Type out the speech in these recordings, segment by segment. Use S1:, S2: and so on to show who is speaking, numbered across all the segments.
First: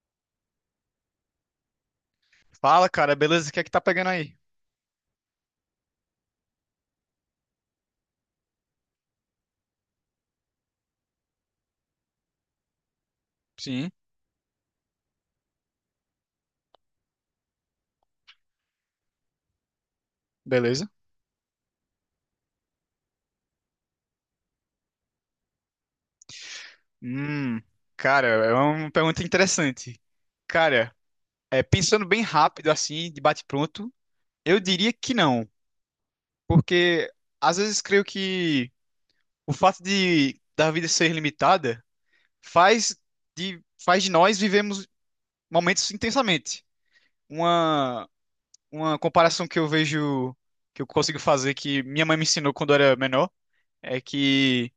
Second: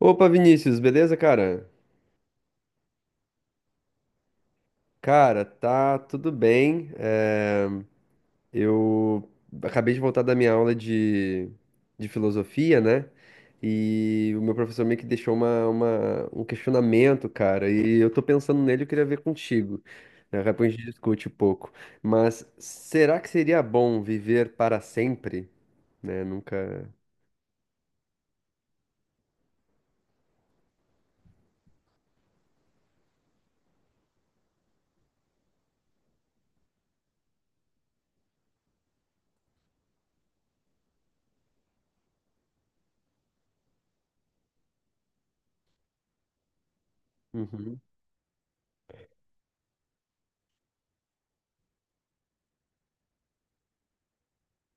S1: Opa, Vinícius, beleza, cara?
S2: Fala, cara, beleza? O que é que tá pegando aí?
S1: Cara, tá tudo bem. Eu acabei de voltar da minha aula de filosofia, né?
S2: Sim.
S1: E o meu professor meio que deixou um questionamento, cara, e eu tô pensando nele, eu queria ver contigo, né? Depois a gente
S2: Beleza?
S1: discute um pouco. Mas será que seria bom viver para sempre? Né? Nunca.
S2: Hum, cara, é uma pergunta interessante. Cara, é, pensando bem rápido assim, de bate-pronto, eu diria que não, porque às vezes creio que o fato de da vida ser limitada faz de nós vivemos momentos intensamente.
S1: Uhum.
S2: Uma uma comparação que eu vejo que eu consigo fazer que minha mãe me ensinou quando eu era menor é que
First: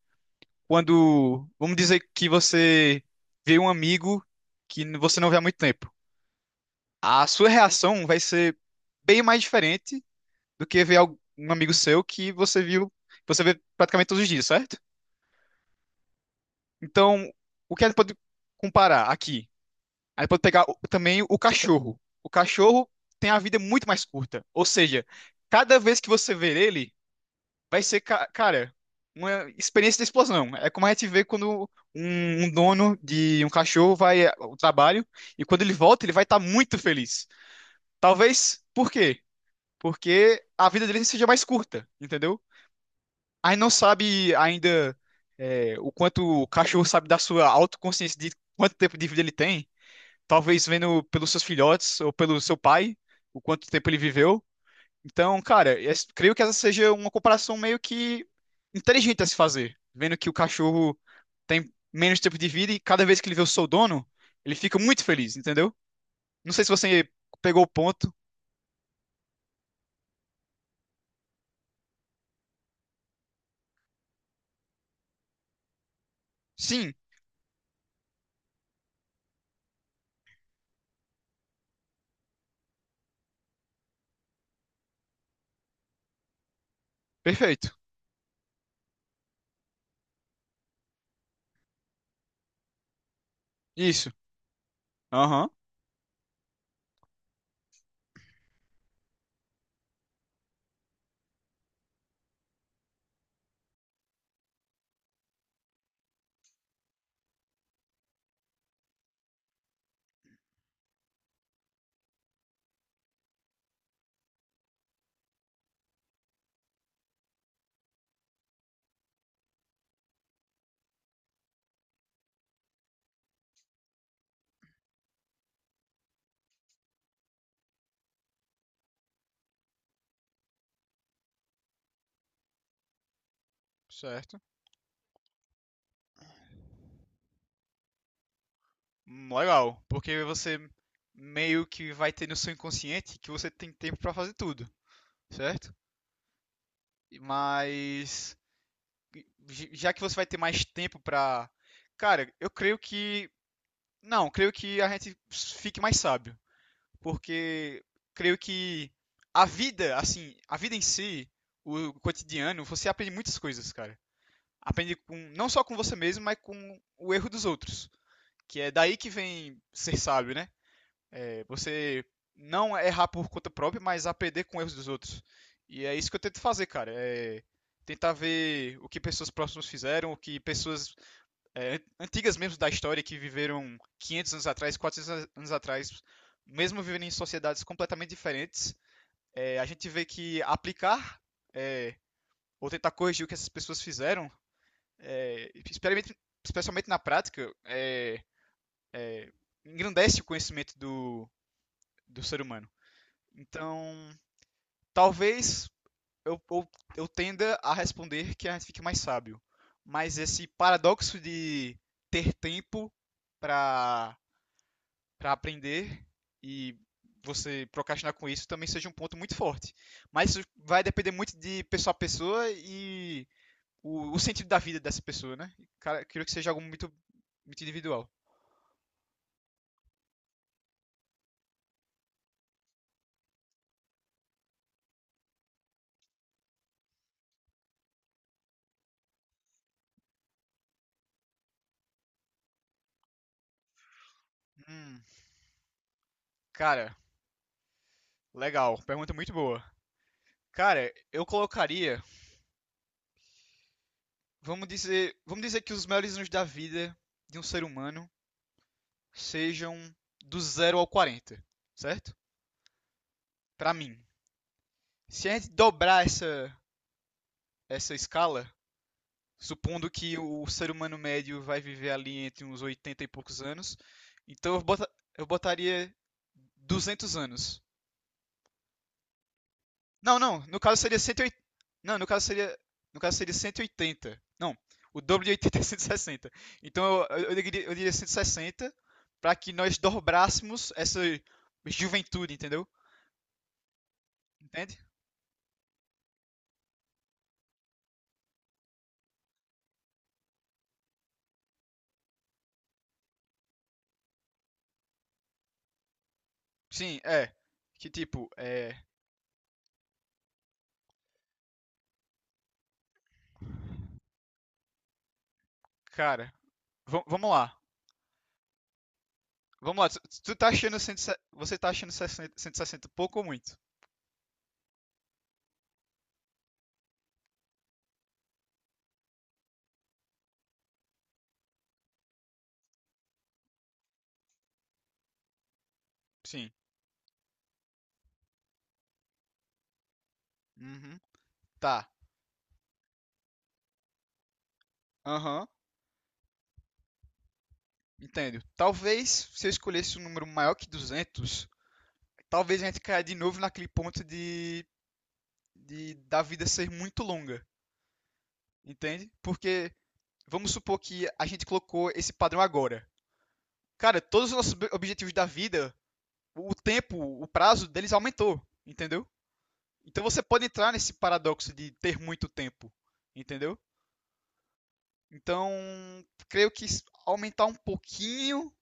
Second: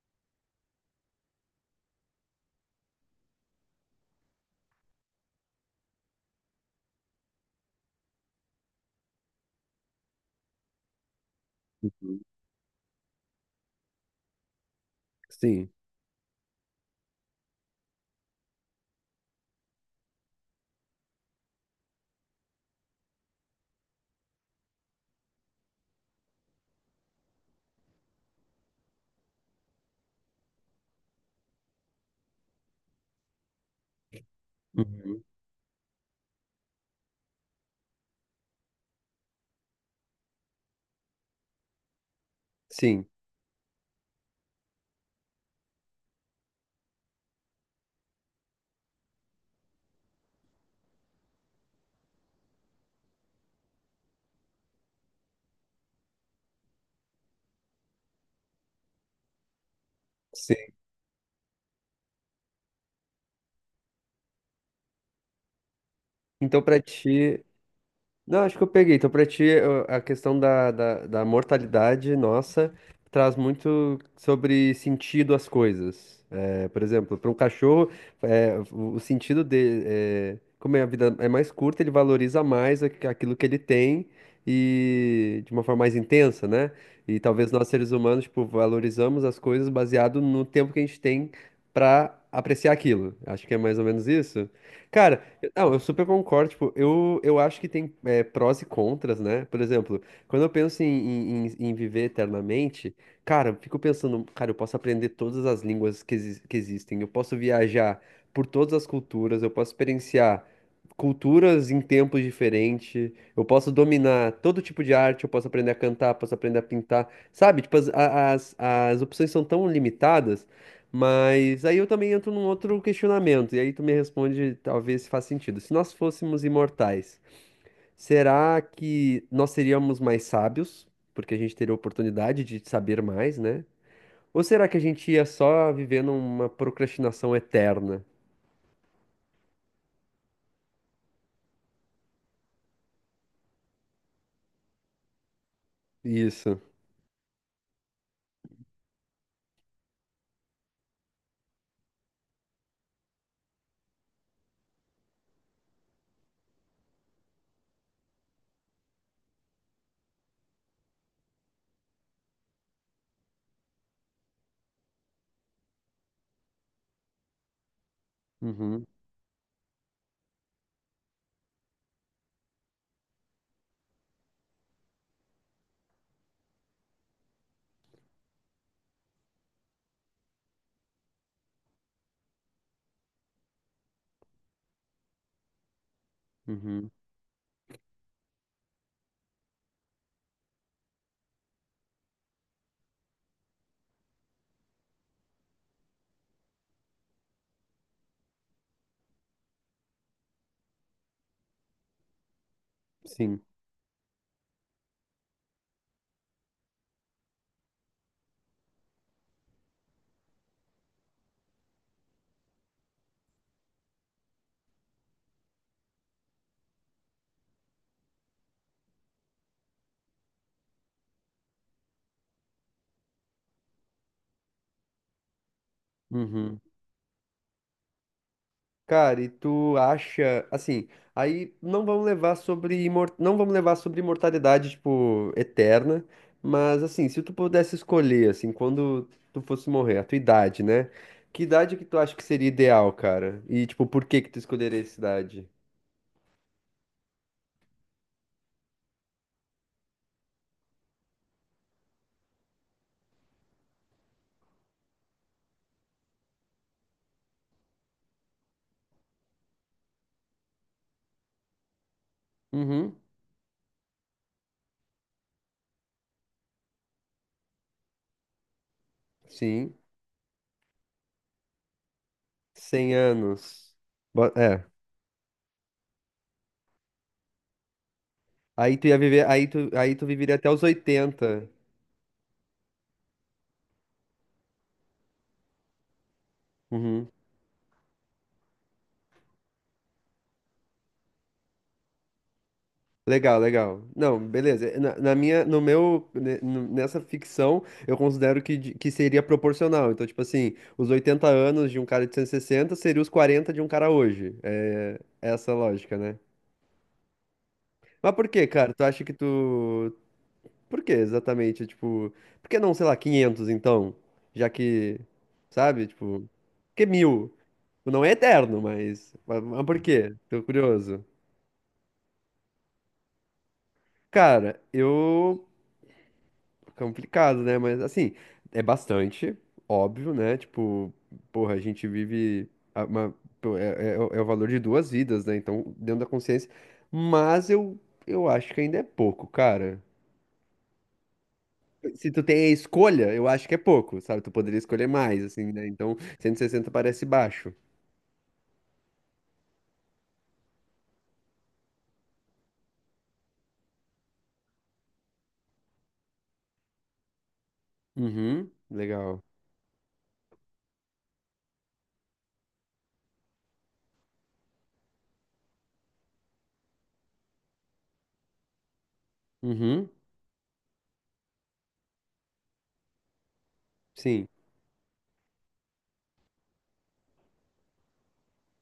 S2: quando, vamos dizer que você vê um amigo que você não vê há muito tempo. A sua reação vai ser bem mais diferente do que ver um amigo seu que você viu, você vê praticamente todos os dias, certo?
S1: Sim.
S2: Então, o que a gente pode comparar aqui? A gente pode pegar também o cachorro. O cachorro tem a vida muito mais curta, ou seja, cada vez que você ver ele vai ser, cara, uma experiência de explosão. É como a gente vê quando um dono de um cachorro vai ao trabalho
S1: Uhum.
S2: e quando ele volta, ele vai estar muito feliz. Talvez, por quê? Porque a vida dele seja mais curta, entendeu?
S1: Sim.
S2: A gente não sabe ainda o quanto o cachorro sabe da sua autoconsciência de quanto tempo de vida ele tem. Talvez vendo pelos seus filhotes ou pelo seu pai, o quanto tempo ele viveu. Então, cara, creio que essa seja uma comparação meio que inteligente a se fazer, vendo que o
S1: Sim.
S2: cachorro tem menos tempo de vida e cada vez que ele vê o seu dono, ele fica muito feliz, entendeu? Não
S1: Então,
S2: sei se
S1: pra
S2: você
S1: ti.
S2: pegou o ponto.
S1: Não, acho que eu peguei. Então, pra ti, a questão da mortalidade nossa traz muito sobre sentido às coisas. É, por
S2: Sim,
S1: exemplo, para um cachorro, é, o sentido dele, é, como é a vida é mais curta, ele valoriza mais aquilo que ele tem e de uma forma mais intensa, né? E talvez nós,
S2: perfeito.
S1: seres humanos, tipo, valorizamos as coisas baseado no tempo que a gente tem pra apreciar aquilo. Acho que é mais ou menos
S2: Isso.
S1: isso. Cara,
S2: Aham.
S1: Não, eu super concordo. Tipo, eu acho que tem prós e contras, né? Por exemplo, quando eu penso em viver eternamente, cara, eu fico pensando, cara, eu posso aprender todas as línguas que existem, eu posso viajar por todas as culturas, eu posso experienciar culturas em tempos diferentes, eu posso dominar todo tipo de arte, eu posso aprender a cantar, posso aprender a pintar, sabe? Tipo, as opções são tão limitadas. Mas aí eu também entro num outro questionamento, e aí tu me responde, talvez se faz sentido. Se nós fôssemos imortais, será que nós seríamos mais sábios, porque a gente teria a oportunidade de saber mais, né?
S2: Certo.
S1: Ou será que a gente ia só viver numa procrastinação eterna?
S2: Legal, porque você meio que vai ter no seu inconsciente que você tem tempo pra fazer tudo, certo?
S1: Isso.
S2: Mas já que você vai ter mais tempo pra... Cara, eu creio que não, creio que a gente fique mais sábio, porque creio que a vida, assim, a vida em si, o cotidiano, você aprende muitas coisas, cara. Aprende com, não só com você mesmo, mas com o erro dos outros. Que é
S1: Uhum,
S2: daí que vem ser sábio, né? É você não errar por conta própria, mas aprender com erros dos outros. E é isso que eu tento fazer, cara. É tentar ver o que pessoas próximas fizeram, o que pessoas antigas mesmo da história que viveram 500 anos atrás, 400 anos atrás, mesmo
S1: uhum,
S2: vivendo em sociedades completamente diferentes, a gente vê que aplicar ou tentar corrigir o que essas pessoas fizeram, é, especialmente na prática, é, engrandece o conhecimento do ser humano.
S1: sim.
S2: Então, talvez eu, eu, eu tenda a responder que a gente fique mais sábio. Mas esse paradoxo de ter tempo para para aprender e você procrastinar com isso também seja um ponto muito forte. Mas isso vai depender muito de pessoa a pessoa e o sentido da vida dessa pessoa, né? E, cara, eu queria que seja
S1: Uhum.
S2: algo muito, muito individual.
S1: Cara, e tu acha, assim, aí não vamos levar sobre não vamos levar sobre imortalidade, tipo, eterna, mas assim, se tu pudesse escolher, assim, quando tu fosse morrer, a tua idade, né? Que idade que tu acha que seria ideal, cara? E tipo, por que que tu escolheria essa
S2: Hum,
S1: idade?
S2: cara, legal. Pergunta muito boa. Cara, eu colocaria, vamos dizer que os melhores anos da vida de um ser humano sejam do zero ao 40, certo?
S1: Uhum.
S2: Pra mim. Se a gente dobrar essa escala,
S1: Sim,
S2: supondo que o ser humano médio vai viver ali entre uns
S1: 100
S2: 80 e poucos
S1: anos.
S2: anos. Então
S1: É.
S2: eu botaria 200 anos.
S1: Aí tu
S2: Não,
S1: viveria
S2: não,
S1: até
S2: no
S1: os
S2: caso seria 180.
S1: 80.
S2: Não, no caso seria 180. Não, o dobro de 80 é 160. Então
S1: Uhum.
S2: eu diria 160 para que nós dobrássemos essa juventude, entendeu?
S1: Legal, legal. Não, beleza.
S2: Entende?
S1: Na, na minha, no meu, ne- no- nessa ficção, eu considero que seria proporcional. Então, tipo assim, os 80 anos de um cara de 160 seria os 40 de um cara hoje. É essa a lógica, né?
S2: Sim, é. Que
S1: Mas por
S2: tipo,
S1: quê, cara?
S2: é.
S1: Tu acha que tu... Por quê, exatamente? Tipo, por que não, sei lá, 500, então? Já que, sabe? Tipo, por
S2: Cara,
S1: que
S2: vamos
S1: 1000?
S2: lá.
S1: Não é eterno, mas... Mas
S2: Vamos
S1: por
S2: lá,
S1: quê?
S2: tu
S1: Tô
S2: tá achando
S1: curioso.
S2: 160, você tá achando 60 160 pouco ou muito?
S1: Cara, eu... Complicado, né? Mas assim, é bastante, óbvio, né? Tipo, porra, a gente vive uma, pô, é o valor de duas vidas, né? Então, dentro da consciência.
S2: Sim.
S1: Mas eu acho que ainda é pouco, cara.
S2: Uhum. Tá.
S1: Se tu tem a escolha, eu acho que é pouco, sabe? Tu poderia escolher mais,
S2: Aham.
S1: assim, né? Então, 160 parece baixo.
S2: Entendo. Talvez se eu escolhesse um número maior que 200, talvez a gente caia de novo naquele ponto de da vida ser muito longa,
S1: Uhum,
S2: entende?
S1: legal.
S2: Porque vamos supor que a gente colocou esse padrão agora. Cara, todos os nossos objetivos da vida, o tempo, o prazo deles aumentou, entendeu?
S1: Uhum,
S2: Então você pode entrar nesse paradoxo de ter muito tempo, entendeu?
S1: sim.
S2: Então, creio que aumentar um pouquinho,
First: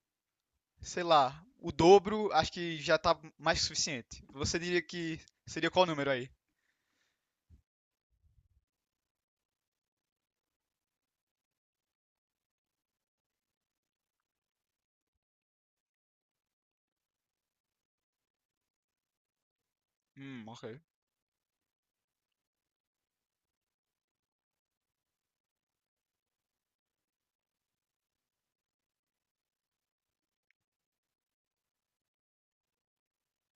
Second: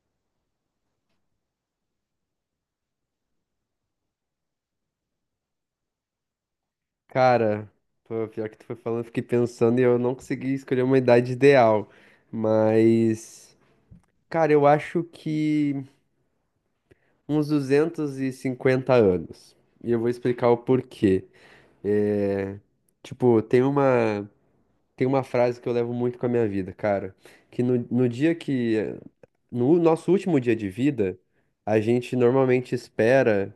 S2: sei lá, o dobro, acho que já tá mais que suficiente. Você diria que seria qual número aí?
S1: Cara, pô, pior que tu foi falando, eu fiquei pensando e eu não consegui escolher uma idade ideal. Mas. Cara, eu acho que uns 250 anos. E eu vou explicar o
S2: Ok.
S1: porquê. É, tipo, tem uma frase que eu levo muito com a minha vida, cara. Que no dia que. No nosso último dia de vida, a gente normalmente espera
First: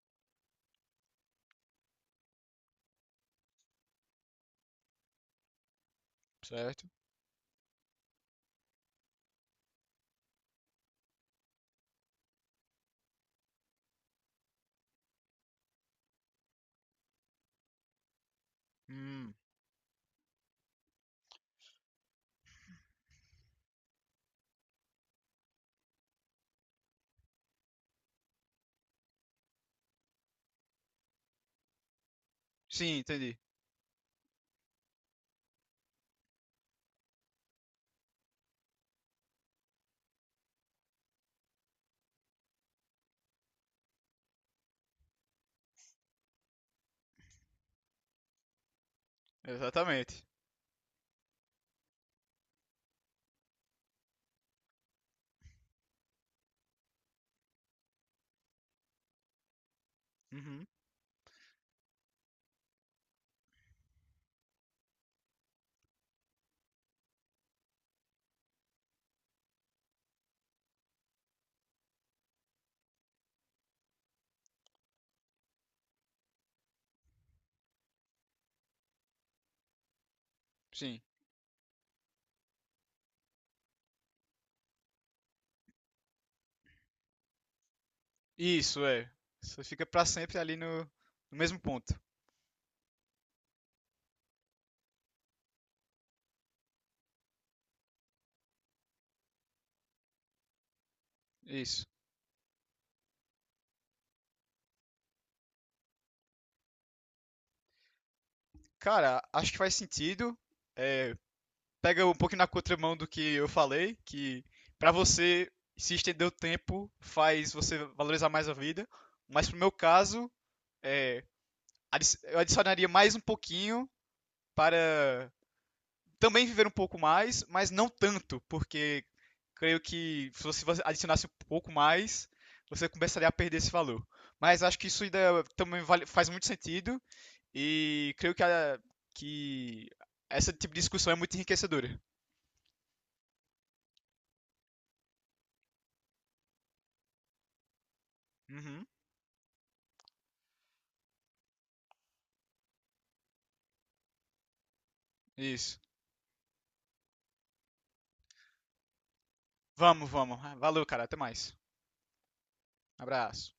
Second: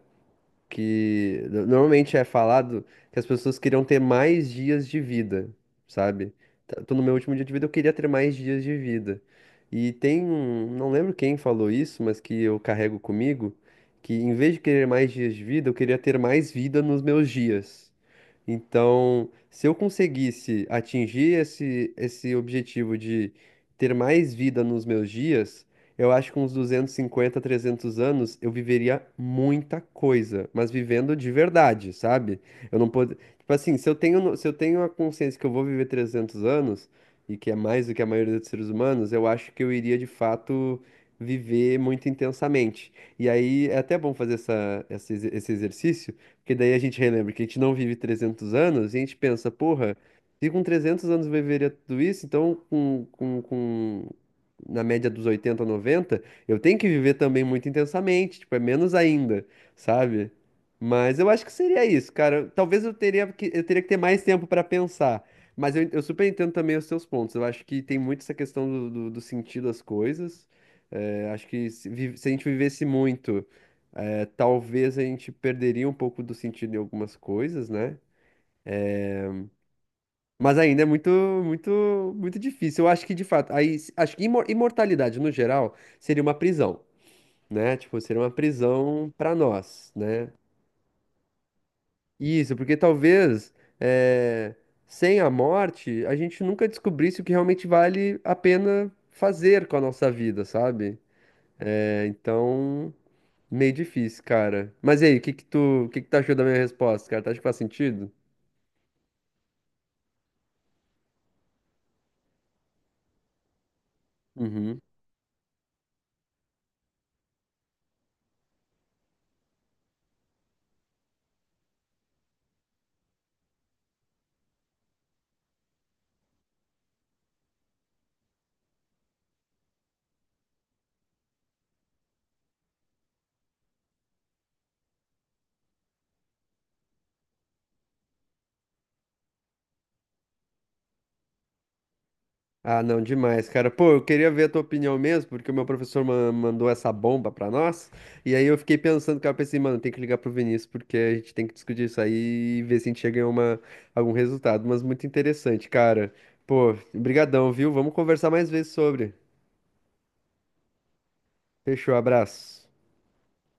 S1: que normalmente é falado que as pessoas queriam ter mais dias de vida, sabe?
S2: Certo.
S1: Tô no meu último dia de vida, eu queria ter mais dias de vida. E tem um, não lembro quem falou isso, mas que eu carrego comigo, que em vez de querer mais dias de vida, eu queria ter mais vida nos meus dias. Então,
S2: Hum.
S1: se eu conseguisse atingir esse, esse- objetivo de ter mais vida nos meus dias, eu acho que uns 250 300 anos eu viveria muita coisa, mas vivendo de verdade, sabe? Eu não
S2: Sim,
S1: pod...
S2: entendi.
S1: Tipo assim, se eu tenho, se eu tenho a consciência que eu vou viver 300 anos, e que é mais do que a maioria dos seres humanos, eu acho que eu iria de fato viver muito intensamente. E aí é até bom fazer esse exercício porque daí a gente relembra que a gente não vive 300 anos e a gente pensa, porra,
S2: Exatamente.
S1: se com 300 anos eu viveria tudo isso, então na média dos 80 90 eu tenho que viver também muito intensamente, tipo, é menos ainda, sabe?
S2: Uhum.
S1: Mas eu acho que seria isso, cara. Talvez eu teria que ter mais tempo pra pensar. Mas eu super entendo também os seus pontos. Eu acho que tem muito essa questão do sentido das coisas. É, acho que se a gente vivesse muito. É, talvez a gente perderia um pouco do sentido em algumas coisas, né? Mas ainda é
S2: Sim.
S1: muito, muito, muito difícil. Eu acho que, de fato, aí, acho que imortalidade, no geral, seria uma prisão, né? Tipo, seria uma
S2: Isso, é.
S1: prisão para
S2: Você fica
S1: nós,
S2: pra
S1: né?
S2: sempre ali no, no mesmo ponto.
S1: Isso, porque talvez, é, sem a morte, a gente nunca descobrisse o que realmente vale a pena fazer com a nossa vida, sabe?
S2: Isso.
S1: É, então, meio difícil, cara. Mas e aí, o que que tu, achou da minha resposta, cara? Tu acha que faz sentido?
S2: Cara, acho que faz sentido. É, pega um pouco na contramão do que eu falei, que
S1: Uhum.
S2: pra você se estender o tempo faz você valorizar mais a vida, mas pro meu caso, é, eu adicionaria mais um pouquinho para também viver um pouco mais, mas não tanto, porque creio que se você adicionasse um pouco mais, você começaria a perder esse valor. Mas acho que isso ainda também faz muito sentido e creio que essa tipo de discussão é muito enriquecedora.
S1: Ah, não, demais, cara. Pô, eu queria ver a tua opinião mesmo, porque o meu professor mandou essa bomba pra nós. E aí eu fiquei
S2: Uhum,
S1: pensando, cara, eu pensei, mano, tem que ligar pro Vinícius, porque a gente tem que discutir isso aí e ver se a gente chega em uma, algum resultado. Mas muito interessante,
S2: isso.
S1: cara. Pô, brigadão, viu? Vamos conversar mais vezes sobre.
S2: Vamos, vamos. Valeu, cara. Até mais.
S1: Fechou, abraço.
S2: Abraço.